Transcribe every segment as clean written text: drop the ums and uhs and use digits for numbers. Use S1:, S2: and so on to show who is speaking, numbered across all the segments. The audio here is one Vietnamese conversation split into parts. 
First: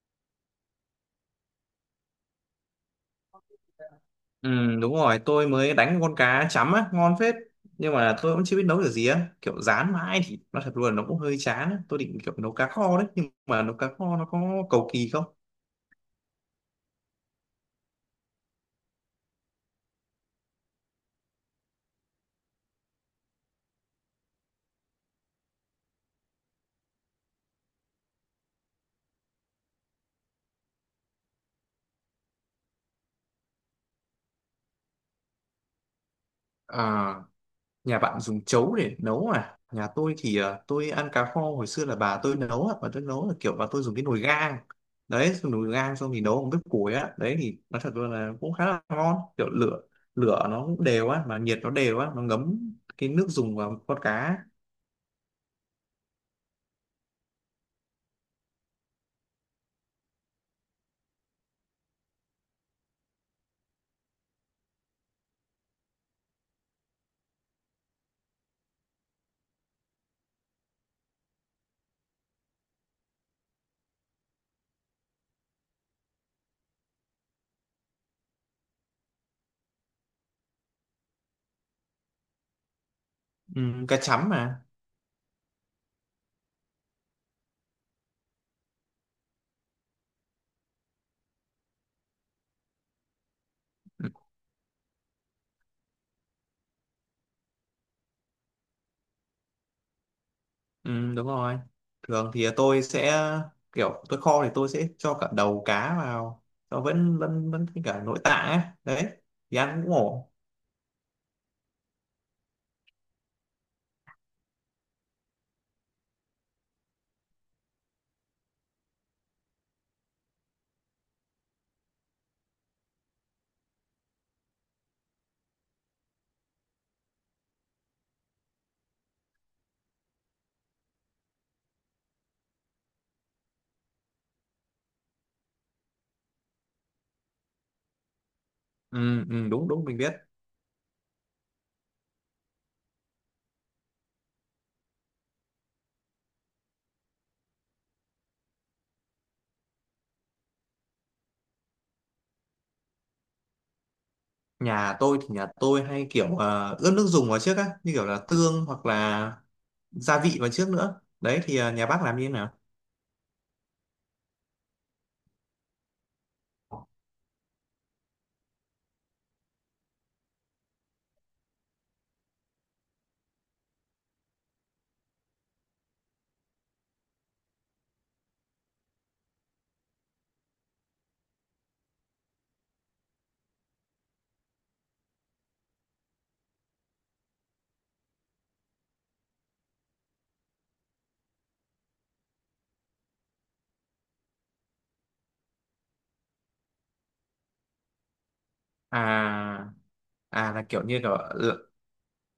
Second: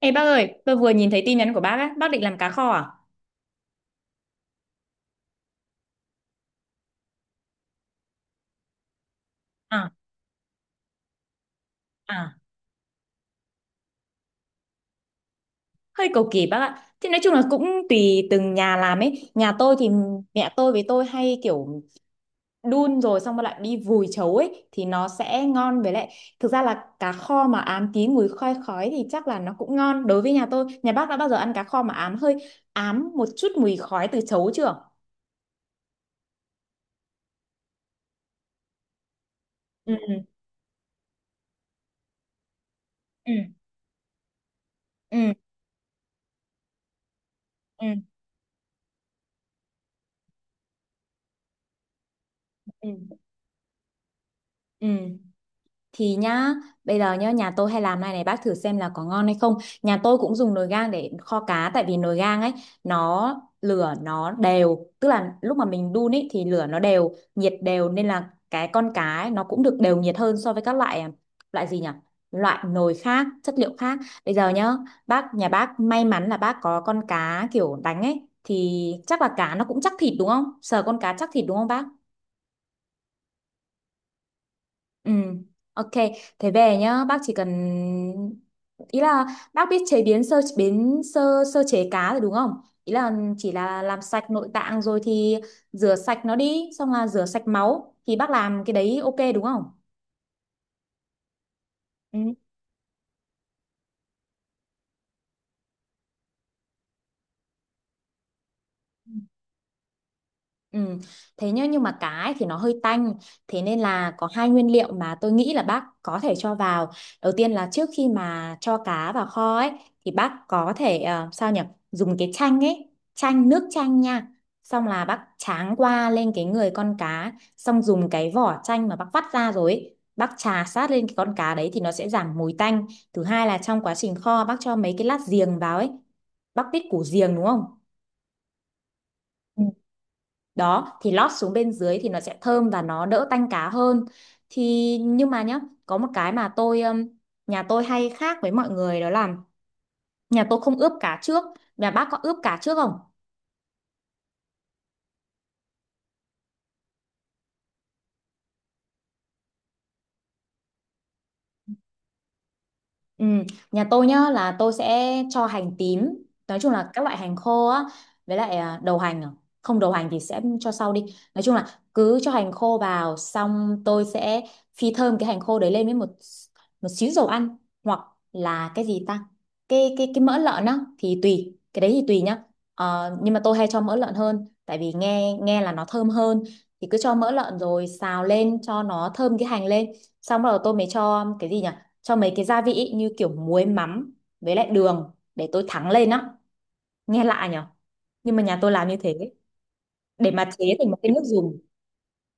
S1: Ê bác ơi, tôi vừa nhìn thấy tin nhắn của bác á, bác định làm cá kho à?
S2: Ừ, đúng rồi, tôi mới đánh con cá chấm á, ngon phết. Nhưng mà tôi cũng chưa biết nấu kiểu gì á. Kiểu
S1: À.
S2: rán mãi thì nó thật luôn, nó cũng hơi chán á. Tôi định
S1: À.
S2: kiểu nấu cá kho đấy, nhưng mà nấu cá kho nó có cầu kỳ không?
S1: Hơi cầu kỳ bác ạ. Thì nói chung là cũng tùy từng nhà làm ấy. Nhà tôi thì mẹ tôi với tôi hay kiểu đun rồi xong rồi lại đi vùi chấu ấy thì nó sẽ ngon, với lại thực ra là cá kho mà ám tí mùi khoai khói thì chắc là nó cũng ngon đối với nhà tôi. Nhà bác đã bao giờ ăn cá kho mà ám một chút mùi khói từ chấu chưa?
S2: À, nhà bạn dùng chấu để nấu à? Nhà tôi
S1: Ừ.
S2: thì à, tôi ăn cá kho hồi xưa là bà tôi nấu á, bà tôi nấu
S1: Ừ.
S2: là kiểu bà tôi dùng cái nồi gang.
S1: Ừ.
S2: Đấy, dùng nồi gang xong thì nấu bằng bếp củi á. Đấy thì nó
S1: Ừ.
S2: thật
S1: Ừ.
S2: luôn là cũng khá là ngon, kiểu lửa lửa nó cũng đều á, mà nhiệt nó đều á, nó ngấm cái
S1: Ừ.
S2: nước dùng vào con cá.
S1: Ừ. Thì nhá, bây giờ nhá, nhà tôi hay làm này này, bác thử xem là có ngon hay không. Nhà tôi cũng dùng nồi gang để kho cá, tại vì nồi gang ấy, nó lửa nó đều, tức là lúc mà mình đun ấy thì lửa nó đều nhiệt đều, nên là cái con cá ấy, nó cũng được đều nhiệt hơn so với các loại, loại gì nhỉ, loại nồi khác chất liệu khác. Bây giờ nhá, nhà bác may mắn là bác có con cá kiểu đánh ấy, thì chắc là cá nó cũng chắc thịt đúng không, sờ con cá chắc thịt đúng không bác?
S2: Ừ, cá chấm mà.
S1: Ừ, ok. Thế về nhá, bác chỉ cần, ý là, bác biết chế biến sơ sơ chế cá rồi đúng không? Ý là chỉ là làm
S2: Ừ,
S1: sạch nội tạng rồi thì rửa sạch nó đi, xong là rửa sạch máu, thì bác làm cái đấy ok đúng không?
S2: ừ, đúng rồi.
S1: Ừ.
S2: Thường thì tôi sẽ kiểu tôi kho thì tôi sẽ cho cả đầu cá vào nó vẫn vẫn vẫn với cả nội tạng ấy. Đấy thì ăn cũng ổn.
S1: Ừ. Thế nhá, nhưng mà cá ấy thì nó hơi tanh. Thế nên là có hai nguyên liệu mà tôi nghĩ là bác có thể cho vào. Đầu tiên là trước khi mà cho cá vào kho ấy, thì bác có thể, sao nhỉ, dùng cái chanh ấy. Chanh, nước chanh nha. Xong là bác tráng qua lên cái người con cá. Xong dùng cái vỏ chanh mà bác vắt ra rồi ấy, bác chà sát lên cái con cá đấy thì nó sẽ giảm mùi tanh. Thứ hai là trong quá trình kho, bác cho mấy cái lát giềng vào ấy. Bác biết củ giềng đúng không?
S2: Ừ, ừ, đúng đúng mình biết.
S1: Đó thì lót xuống bên dưới thì nó sẽ thơm và nó đỡ tanh cá hơn. Thì nhưng mà nhá, có một cái mà tôi nhà tôi hay khác với mọi người, đó là nhà tôi không ướp cá trước. Nhà bác có ướp cá trước không?
S2: Nhà tôi hay kiểu ướp nước dùng vào trước á, như kiểu là tương hoặc là gia vị vào trước nữa. Đấy thì nhà bác làm như thế nào?
S1: Ừ, nhà tôi nhá, là tôi sẽ cho hành tím, nói chung là các loại hành khô á, với lại đầu hành à. Không đầu hành thì sẽ cho sau đi, nói chung là cứ cho hành khô vào, xong tôi sẽ phi thơm cái hành khô đấy lên với một một xíu dầu ăn, hoặc là cái gì ta, cái mỡ lợn á, thì tùy, cái đấy thì tùy nhá. Ờ, nhưng mà tôi hay cho mỡ lợn hơn, tại vì nghe nghe là nó thơm hơn. Thì cứ cho mỡ lợn rồi xào lên cho nó thơm cái hành lên, xong rồi tôi mới cho cái gì nhỉ, cho mấy cái gia vị ý, như kiểu muối mắm, với lại đường để tôi thắng lên á. Nghe lạ nhở, nhưng mà nhà tôi làm như thế,
S2: À
S1: để mà
S2: à là
S1: chế
S2: kiểu
S1: thành một
S2: như
S1: cái nước dùng.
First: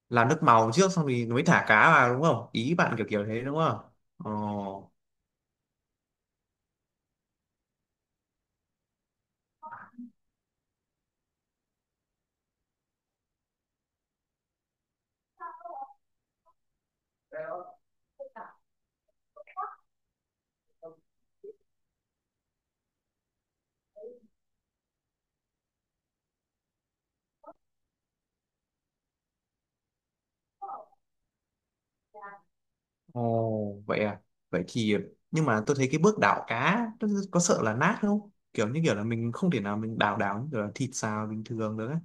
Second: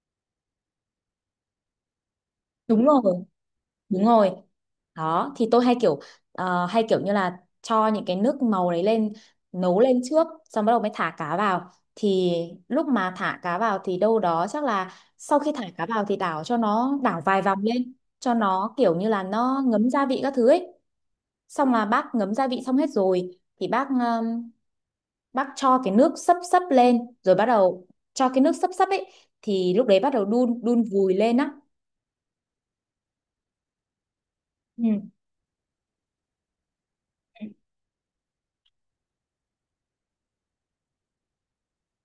S2: làm nước màu trước xong thì mới thả cá vào đúng không? Ý
S1: Đúng
S2: bạn
S1: rồi.
S2: kiểu kiểu thế đúng không?
S1: Đúng rồi.
S2: Ồ.
S1: Đó thì tôi hay kiểu, hay kiểu như là cho những cái nước màu đấy lên, nấu lên trước, xong bắt đầu mới thả cá vào. Thì lúc mà thả cá vào thì đâu đó, chắc là sau khi thả cá vào thì đảo cho nó, đảo vài vòng lên, cho nó kiểu như là nó ngấm gia vị các thứ ấy. Xong là bác ngấm gia vị xong hết rồi, thì bác cho cái nước sấp sấp lên, rồi bắt đầu, cho cái nước sấp sấp ấy, thì lúc đấy bắt đầu đun, đun vùi lên á.
S2: Ồ, vậy à. Vậy
S1: Ừ.
S2: thì nhưng mà tôi thấy cái bước đảo cá nó có sợ là nát không? Kiểu như kiểu là mình không thể nào mình đảo đảo như kiểu là thịt xào bình thường được ấy.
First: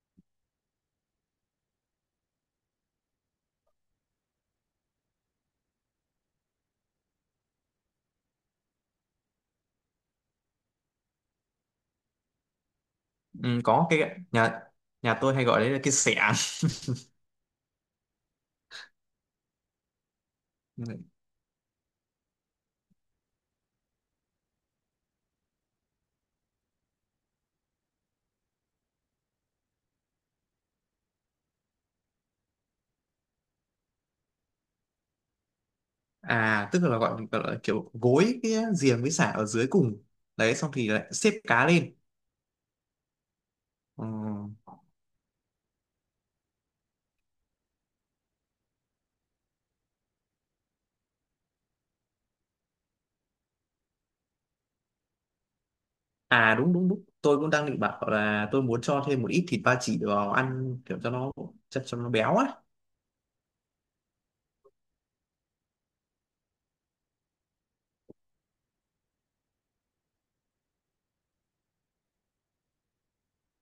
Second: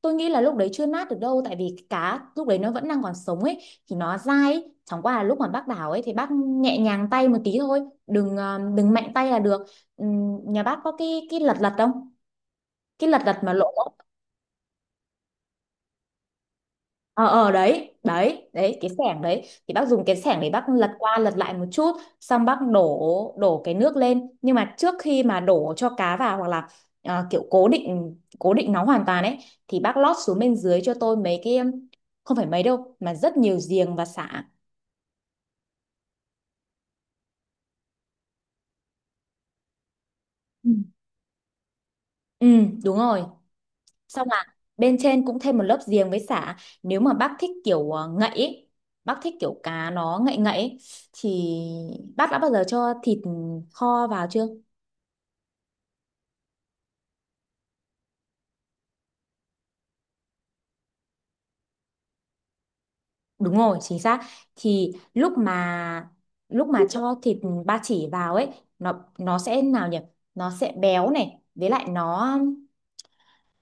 S1: Tôi nghĩ là lúc đấy chưa nát được đâu, tại vì cái cá lúc đấy nó vẫn đang còn sống ấy, thì nó dai ấy. Chẳng qua là lúc mà bác đảo ấy, thì bác nhẹ nhàng tay một tí thôi, đừng mạnh tay là được. Nhà bác có cái lật lật không, cái lật lật
S2: Ừ,
S1: mà
S2: có
S1: lỗ?
S2: cái nhà nhà tôi hay gọi đấy là cái xẻng.
S1: Ờ ờ đấy đấy đấy, cái xẻng đấy, thì bác dùng cái xẻng để bác lật qua lật lại một chút, xong bác đổ đổ cái nước lên. Nhưng mà trước khi mà đổ cho cá vào, hoặc là kiểu cố định nó hoàn toàn ấy, thì bác lót xuống bên dưới cho tôi mấy cái, không phải mấy đâu mà rất nhiều giềng và sả.
S2: À, tức là gọi là kiểu gối cái giềng với sả ở dưới cùng. Đấy
S1: Ừ.
S2: xong thì lại xếp cá lên.
S1: Ừ, đúng rồi.
S2: Ừ.
S1: Xong là bên trên cũng thêm một lớp giềng với sả. Nếu mà bác thích kiểu, ngậy ấy, bác thích kiểu cá nó ngậy ngậy ấy, thì bác đã bao giờ cho thịt kho vào chưa?
S2: À đúng đúng đúng. Tôi cũng đang định bảo là tôi muốn cho thêm một ít thịt ba chỉ vào ăn kiểu cho nó cho nó béo á.
S1: Đúng rồi, chính xác. Thì lúc mà cho thịt ba chỉ vào ấy, nó sẽ nào nhỉ? Nó sẽ béo này, với lại nó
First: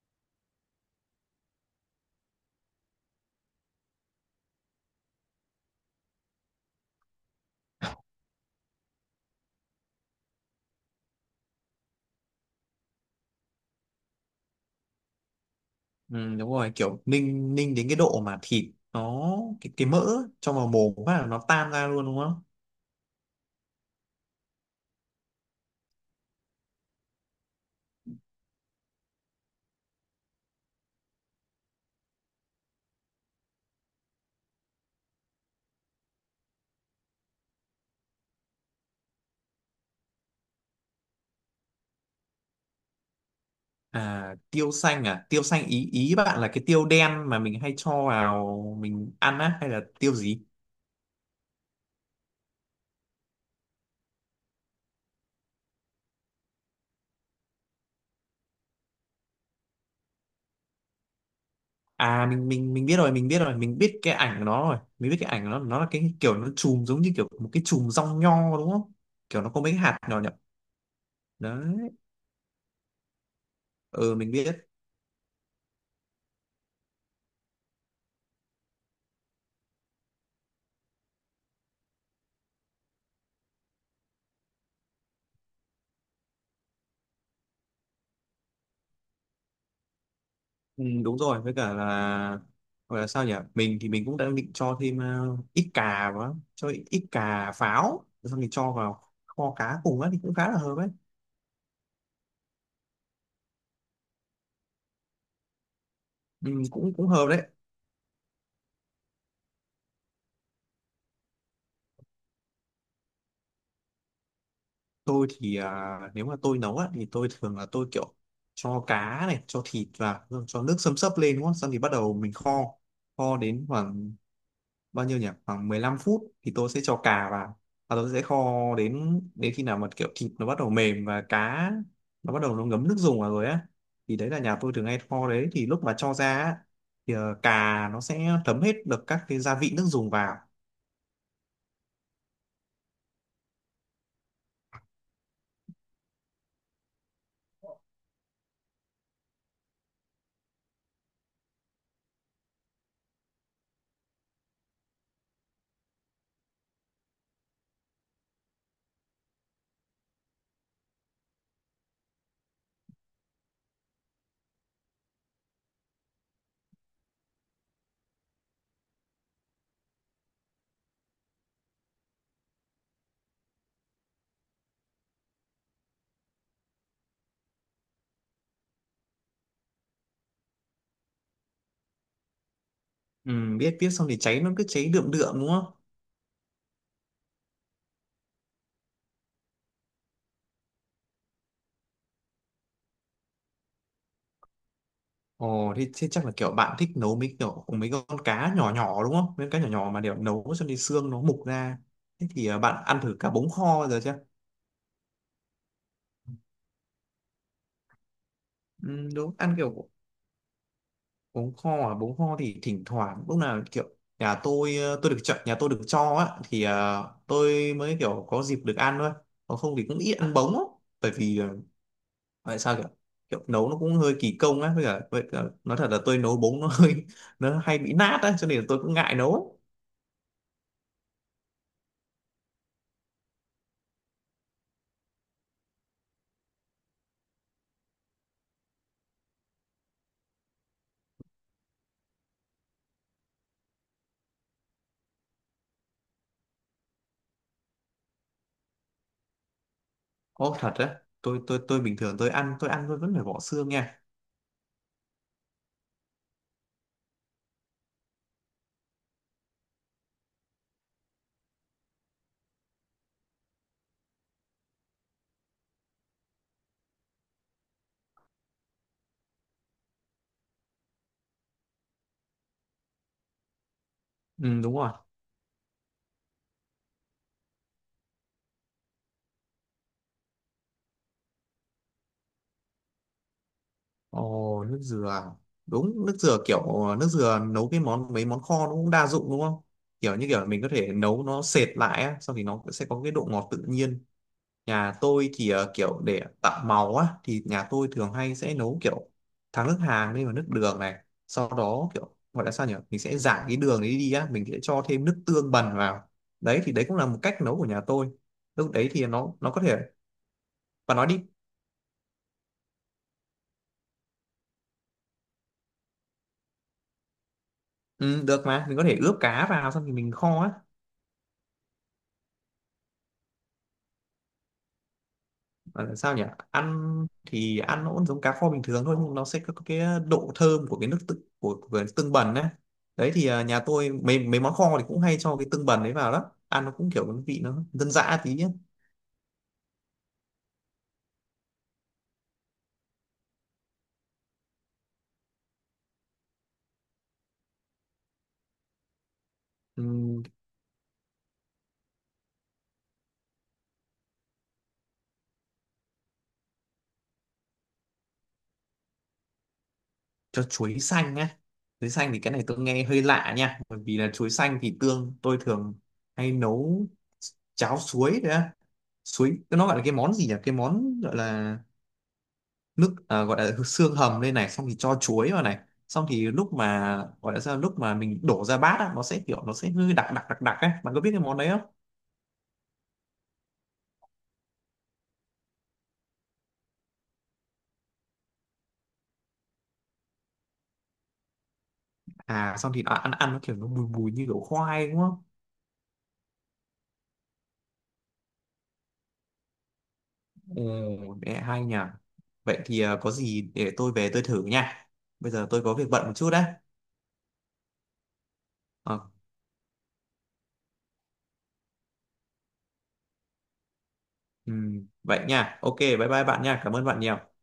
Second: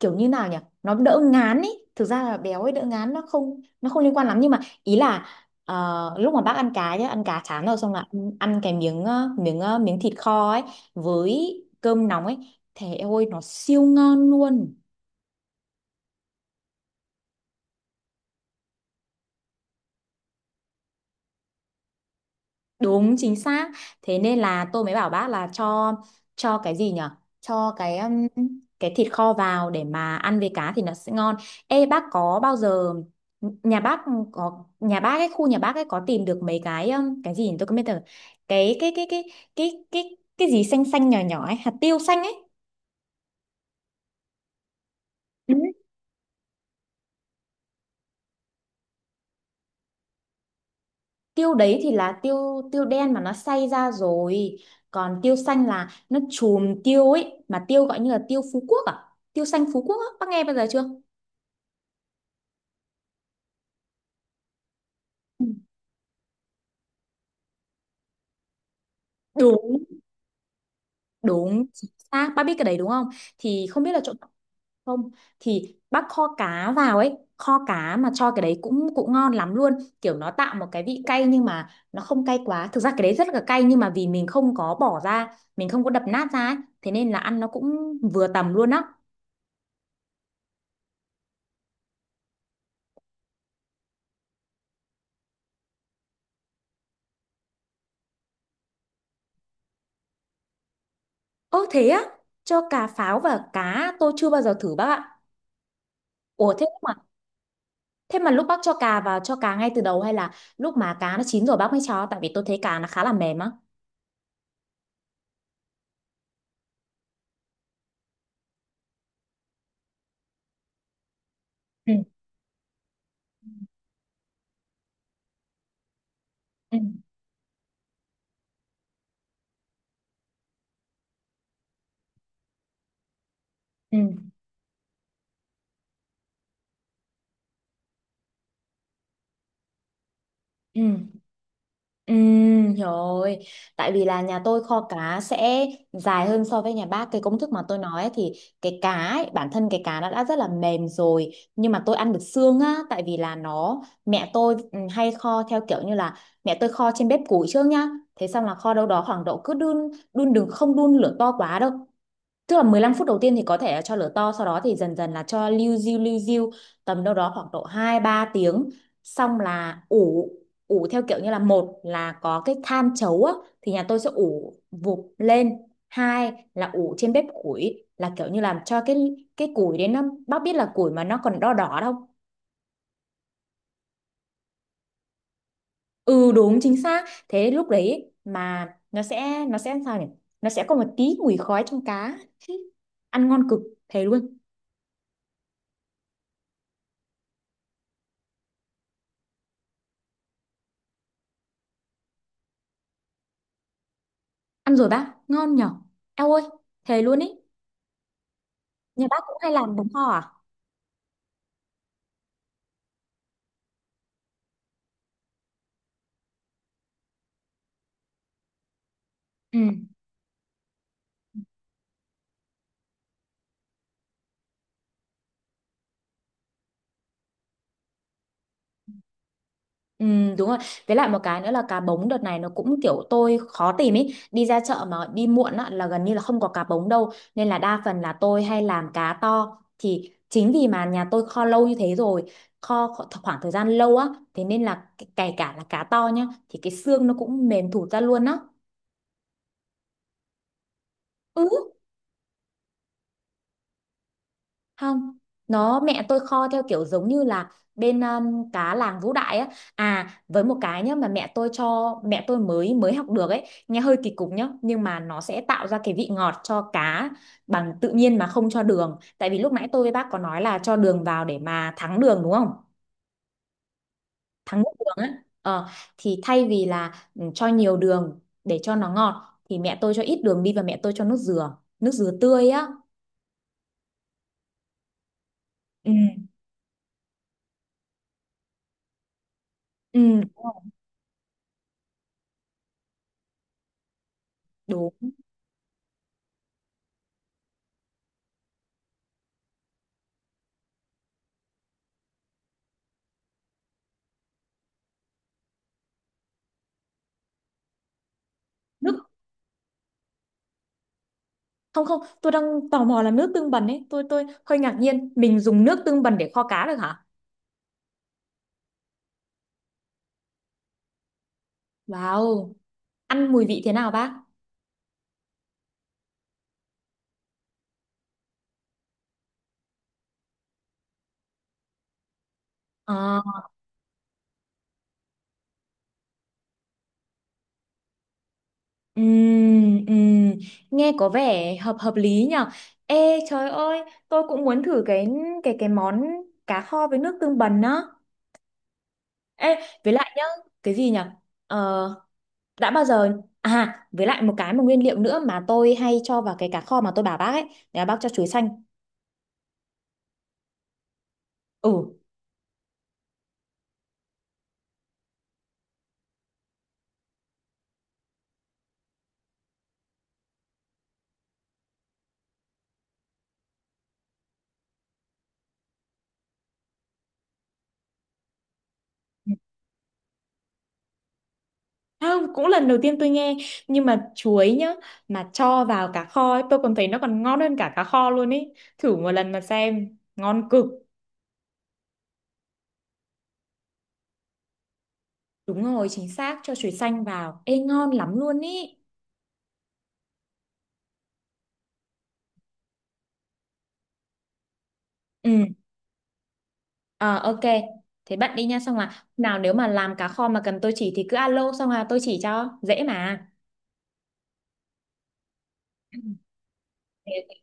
S1: kiểu như nào nhỉ? Nó đỡ ngán ý. Thực ra là béo ấy đỡ ngán, nó không liên quan lắm, nhưng mà ý là, lúc mà bác ăn cá nhá, ăn cá chán rồi xong là ăn cái miếng thịt kho ấy với cơm nóng ấy, thế ôi nó siêu ngon luôn.
S2: Ừ, đúng rồi kiểu ninh ninh đến cái độ mà thịt nó cái mỡ trong vào mồm phát là nó tan ra luôn đúng không?
S1: Đúng chính xác. Thế nên là tôi mới bảo bác là cho cái gì nhở? Cho cái, cái thịt kho vào để mà ăn với cá thì nó sẽ ngon. Ê bác, có bao giờ nhà bác có nhà bác ấy khu nhà bác ấy có tìm được mấy cái, cái gì nhỉ? Tôi không biết được. Cái cái cái cái cái gì xanh xanh nhỏ nhỏ ấy, hạt tiêu xanh ấy.
S2: À tiêu xanh, à tiêu xanh ý ý bạn là cái tiêu đen mà mình hay cho vào mình ăn á hay là tiêu gì?
S1: Tiêu đấy thì là tiêu tiêu đen mà nó xay ra rồi, còn tiêu xanh là nó chùm tiêu ấy, mà tiêu gọi như là tiêu Phú Quốc à, tiêu xanh Phú Quốc á, bác nghe bao giờ chưa?
S2: À mình biết rồi, mình biết cái ảnh của nó rồi, mình biết cái ảnh
S1: Ừ.
S2: của nó là cái kiểu nó chùm giống như kiểu một cái chùm rong nho đúng không, kiểu nó có mấy cái
S1: Đúng
S2: hạt nhỏ nhỏ
S1: đúng chính
S2: đấy,
S1: xác, bác biết cái đấy đúng không? Thì không biết là chỗ.
S2: ừ mình biết.
S1: Không thì bác kho cá vào ấy, kho cá mà cho cái đấy cũng cũng ngon lắm luôn. Kiểu nó tạo một cái vị cay, nhưng mà nó không cay quá. Thực ra cái đấy rất là cay, nhưng mà vì mình không có bỏ ra, mình không có đập nát ra ấy, thế nên là ăn nó cũng vừa tầm luôn á.
S2: Ừ, đúng rồi với cả là gọi là sao nhỉ, mình thì mình cũng đang định cho thêm ít cà vào, cho ít ít cà pháo rồi xong thì cho vào kho cá cùng á thì cũng khá là hợp ấy.
S1: Ơ thế á, cho cà pháo và cá tôi chưa bao giờ thử bác ạ.
S2: Ừ,
S1: Ủa thế
S2: cũng
S1: mà
S2: cũng hợp đấy.
S1: thế mà lúc bác cho cà vào cho cá ngay từ đầu, hay là lúc mà cá nó chín rồi bác mới cho? Tại vì tôi thấy cá nó khá là mềm á.
S2: Tôi thì à, nếu mà tôi nấu á thì tôi thường là tôi kiểu cho cá này cho thịt vào rồi cho nước xâm xấp lên đúng không, xong thì
S1: Ừ,
S2: bắt đầu mình kho, kho đến khoảng bao nhiêu nhỉ, khoảng 15 phút thì tôi
S1: ừ,
S2: sẽ cho cà vào, và tôi sẽ kho đến đến khi nào mà kiểu thịt nó bắt đầu mềm và cá nó bắt đầu nó ngấm nước dùng vào rồi á.
S1: ừ.
S2: Thì đấy là nhà tôi thường hay kho đấy, thì lúc mà cho ra á, thì cà nó sẽ thấm hết được các cái gia vị nước dùng vào.
S1: Ừ. Ừ, rồi. Tại vì là nhà tôi kho cá sẽ dài hơn so với nhà bác. Cái công thức mà tôi nói ấy, thì cái cá ấy, bản thân cái cá nó đã rất là mềm rồi. Nhưng mà tôi ăn được xương á. Tại vì là nó, mẹ tôi hay kho theo kiểu như là, mẹ tôi kho trên bếp củi trước nhá. Thế xong là kho đâu đó khoảng độ, cứ đun, đun đừng không đun lửa to quá đâu. Tức là 15 phút đầu tiên thì có thể là cho lửa to, sau đó thì dần dần là cho liu riu liu riu, tầm đâu đó khoảng độ 2 3 tiếng. Xong là ủ ủ theo kiểu như là, một là có cái than chấu á thì nhà tôi sẽ ủ vụp lên. Hai là ủ trên bếp củi, là kiểu như làm cho cái củi đến nó, bác biết là củi mà nó còn đỏ đỏ đâu.
S2: Ừ, biết biết, xong thì cháy nó cứ cháy đượm đượm đúng không?
S1: Ừ đúng chính xác. Thế lúc đấy mà nó sẽ sao nhỉ? Nó sẽ có một tí mùi khói trong cá. Ăn ngon cực, thề luôn.
S2: Ồ thì, thế chắc là kiểu bạn thích nấu mấy kiểu mấy con cá nhỏ nhỏ đúng không? Mấy con cá nhỏ nhỏ mà để nấu cho nên xương nó mục ra. Thế thì bạn ăn thử cá bống kho giờ chưa?
S1: Ăn rồi bác, ngon nhở. Eo ơi, thề luôn ý. Nhà
S2: Ừ,
S1: bác
S2: đúng
S1: cũng hay
S2: ăn
S1: làm bánh
S2: kiểu
S1: kho à?
S2: bún kho à, bún kho thì thỉnh thoảng lúc nào kiểu nhà tôi tôi được chọn, nhà tôi được cho á, thì tôi mới kiểu có dịp được ăn thôi, còn không
S1: Ừ.
S2: thì cũng ít ăn bống á, bởi vì tại sao kiểu kiểu nấu nó cũng hơi kỳ công á, với cả, nói thật là tôi nấu bống nó hơi nó hay bị nát á cho nên là tôi cũng ngại nấu.
S1: Ừ, đúng rồi. Với lại một cái nữa là cá bống đợt này nó cũng kiểu tôi khó tìm ý. Đi ra chợ mà đi muộn á, là gần như là không có cá bống đâu. Nên là đa phần là tôi hay làm cá to. Thì chính vì mà nhà tôi kho lâu như thế rồi, kho kho- khoảng thời gian lâu á. Thế nên là kể cả là cá to nhá, thì cái xương nó cũng mềm thụt ra luôn á.
S2: Ô thật á? tôi tôi
S1: Ừ.
S2: tôi bình thường tôi ăn tôi vẫn phải bỏ xương nha.
S1: Không, nó mẹ tôi kho theo kiểu giống như là bên, cá làng Vũ Đại á. À, với một cái nhá, mà mẹ tôi mới mới học được ấy, nghe hơi kỳ cục nhá, nhưng mà nó sẽ tạo ra cái vị ngọt cho cá bằng tự nhiên mà không cho đường, tại vì lúc nãy tôi với bác có nói là cho đường vào để mà thắng đường đúng không, thắng
S2: Ừ,
S1: nước
S2: đúng rồi.
S1: đường á. Ờ, thì thay vì là cho nhiều đường để cho nó ngọt, thì mẹ tôi cho ít đường đi, và mẹ tôi cho nước dừa tươi á.
S2: Ồ, nước dừa. À?
S1: Ừ.
S2: Đúng, nước dừa kiểu nước dừa nấu cái món mấy món kho nó cũng đa dụng đúng không?
S1: Ừ,
S2: Kiểu như kiểu mình
S1: đúng
S2: có thể nấu nó sệt lại á, xong thì nó sẽ có cái độ ngọt tự nhiên. Nhà
S1: đúng.
S2: tôi thì kiểu để tạo màu á thì nhà tôi thường hay sẽ nấu kiểu thắng nước hàng lên vào nước đường này, sau đó kiểu gọi là sao nhỉ? Mình sẽ rải cái đường đấy đi á, mình sẽ cho thêm nước tương bần vào. Đấy thì đấy cũng là một cách nấu của nhà tôi. Lúc đấy
S1: nước
S2: thì nó có thể và nói đi.
S1: không không, tôi đang tò mò là nước tương bần ấy, tôi hơi ngạc nhiên, mình dùng nước tương bần để kho cá được hả?
S2: Ừ, được mà, mình có thể ướp cá vào xong thì mình kho á.
S1: Wow, ăn mùi vị thế nào bác?
S2: Gọi là sao nhỉ, ăn thì ăn nó cũng giống cá kho bình thường thôi, nhưng nó sẽ có cái độ thơm của cái nước của tương bần đấy. Đấy
S1: Ờ,
S2: thì à, nhà tôi mấy mấy món kho thì cũng hay cho cái tương bần đấy vào, đó ăn nó cũng kiểu cái vị nó dân dã tí ấy.
S1: ừm, ừm, nghe có vẻ hợp hợp lý nhở. Ê trời ơi, tôi cũng muốn thử cái, cái món cá kho với nước tương bần á. Ê, với lại
S2: Ừm,
S1: nhá, cái gì nhở, ờ, đã bao giờ à với lại một nguyên liệu nữa mà tôi hay cho vào cái cá kho mà tôi bảo bác ấy, là bác cho chuối xanh.
S2: cho chuối xanh á?
S1: Ừ.
S2: Chuối xanh thì cái này tôi nghe hơi lạ nha, bởi vì là chuối xanh thì tương tôi thường hay nấu cháo suối đấy á. Suối nó gọi là cái món gì nhỉ, cái món gọi là nước à, gọi là xương hầm lên này xong thì cho chuối vào này, xong thì lúc mà gọi là sao, lúc mà mình đổ ra bát á, nó sẽ kiểu nó sẽ hơi đặc đặc đặc đặc ấy, bạn có biết cái món đấy không?
S1: Không, cũng lần đầu tiên tôi nghe, nhưng mà chuối nhá, mà cho vào cá kho ấy, tôi còn thấy nó còn ngon hơn cả cá kho luôn ấy, thử một lần mà xem, ngon cực.
S2: À xong thì nó ăn, ăn nó kiểu nó bùi bùi như kiểu khoai đúng không?
S1: Đúng rồi, chính xác, cho chuối xanh vào, ê ngon lắm luôn ý.
S2: Ồ, mẹ hay nhỉ. Vậy thì à, có gì để tôi về tôi thử nha, bây
S1: Ừ.
S2: giờ tôi có việc bận một chút đấy.
S1: Ờ, ok, thế bạn đi nha, xong
S2: Ờ,
S1: là nào, nếu mà làm cá kho mà cần tôi chỉ thì cứ alo, xong là tôi chỉ cho dễ mà.
S2: vậy nha, ok, bye bye bạn nha, cảm ơn bạn nhiều.
S1: Ừ.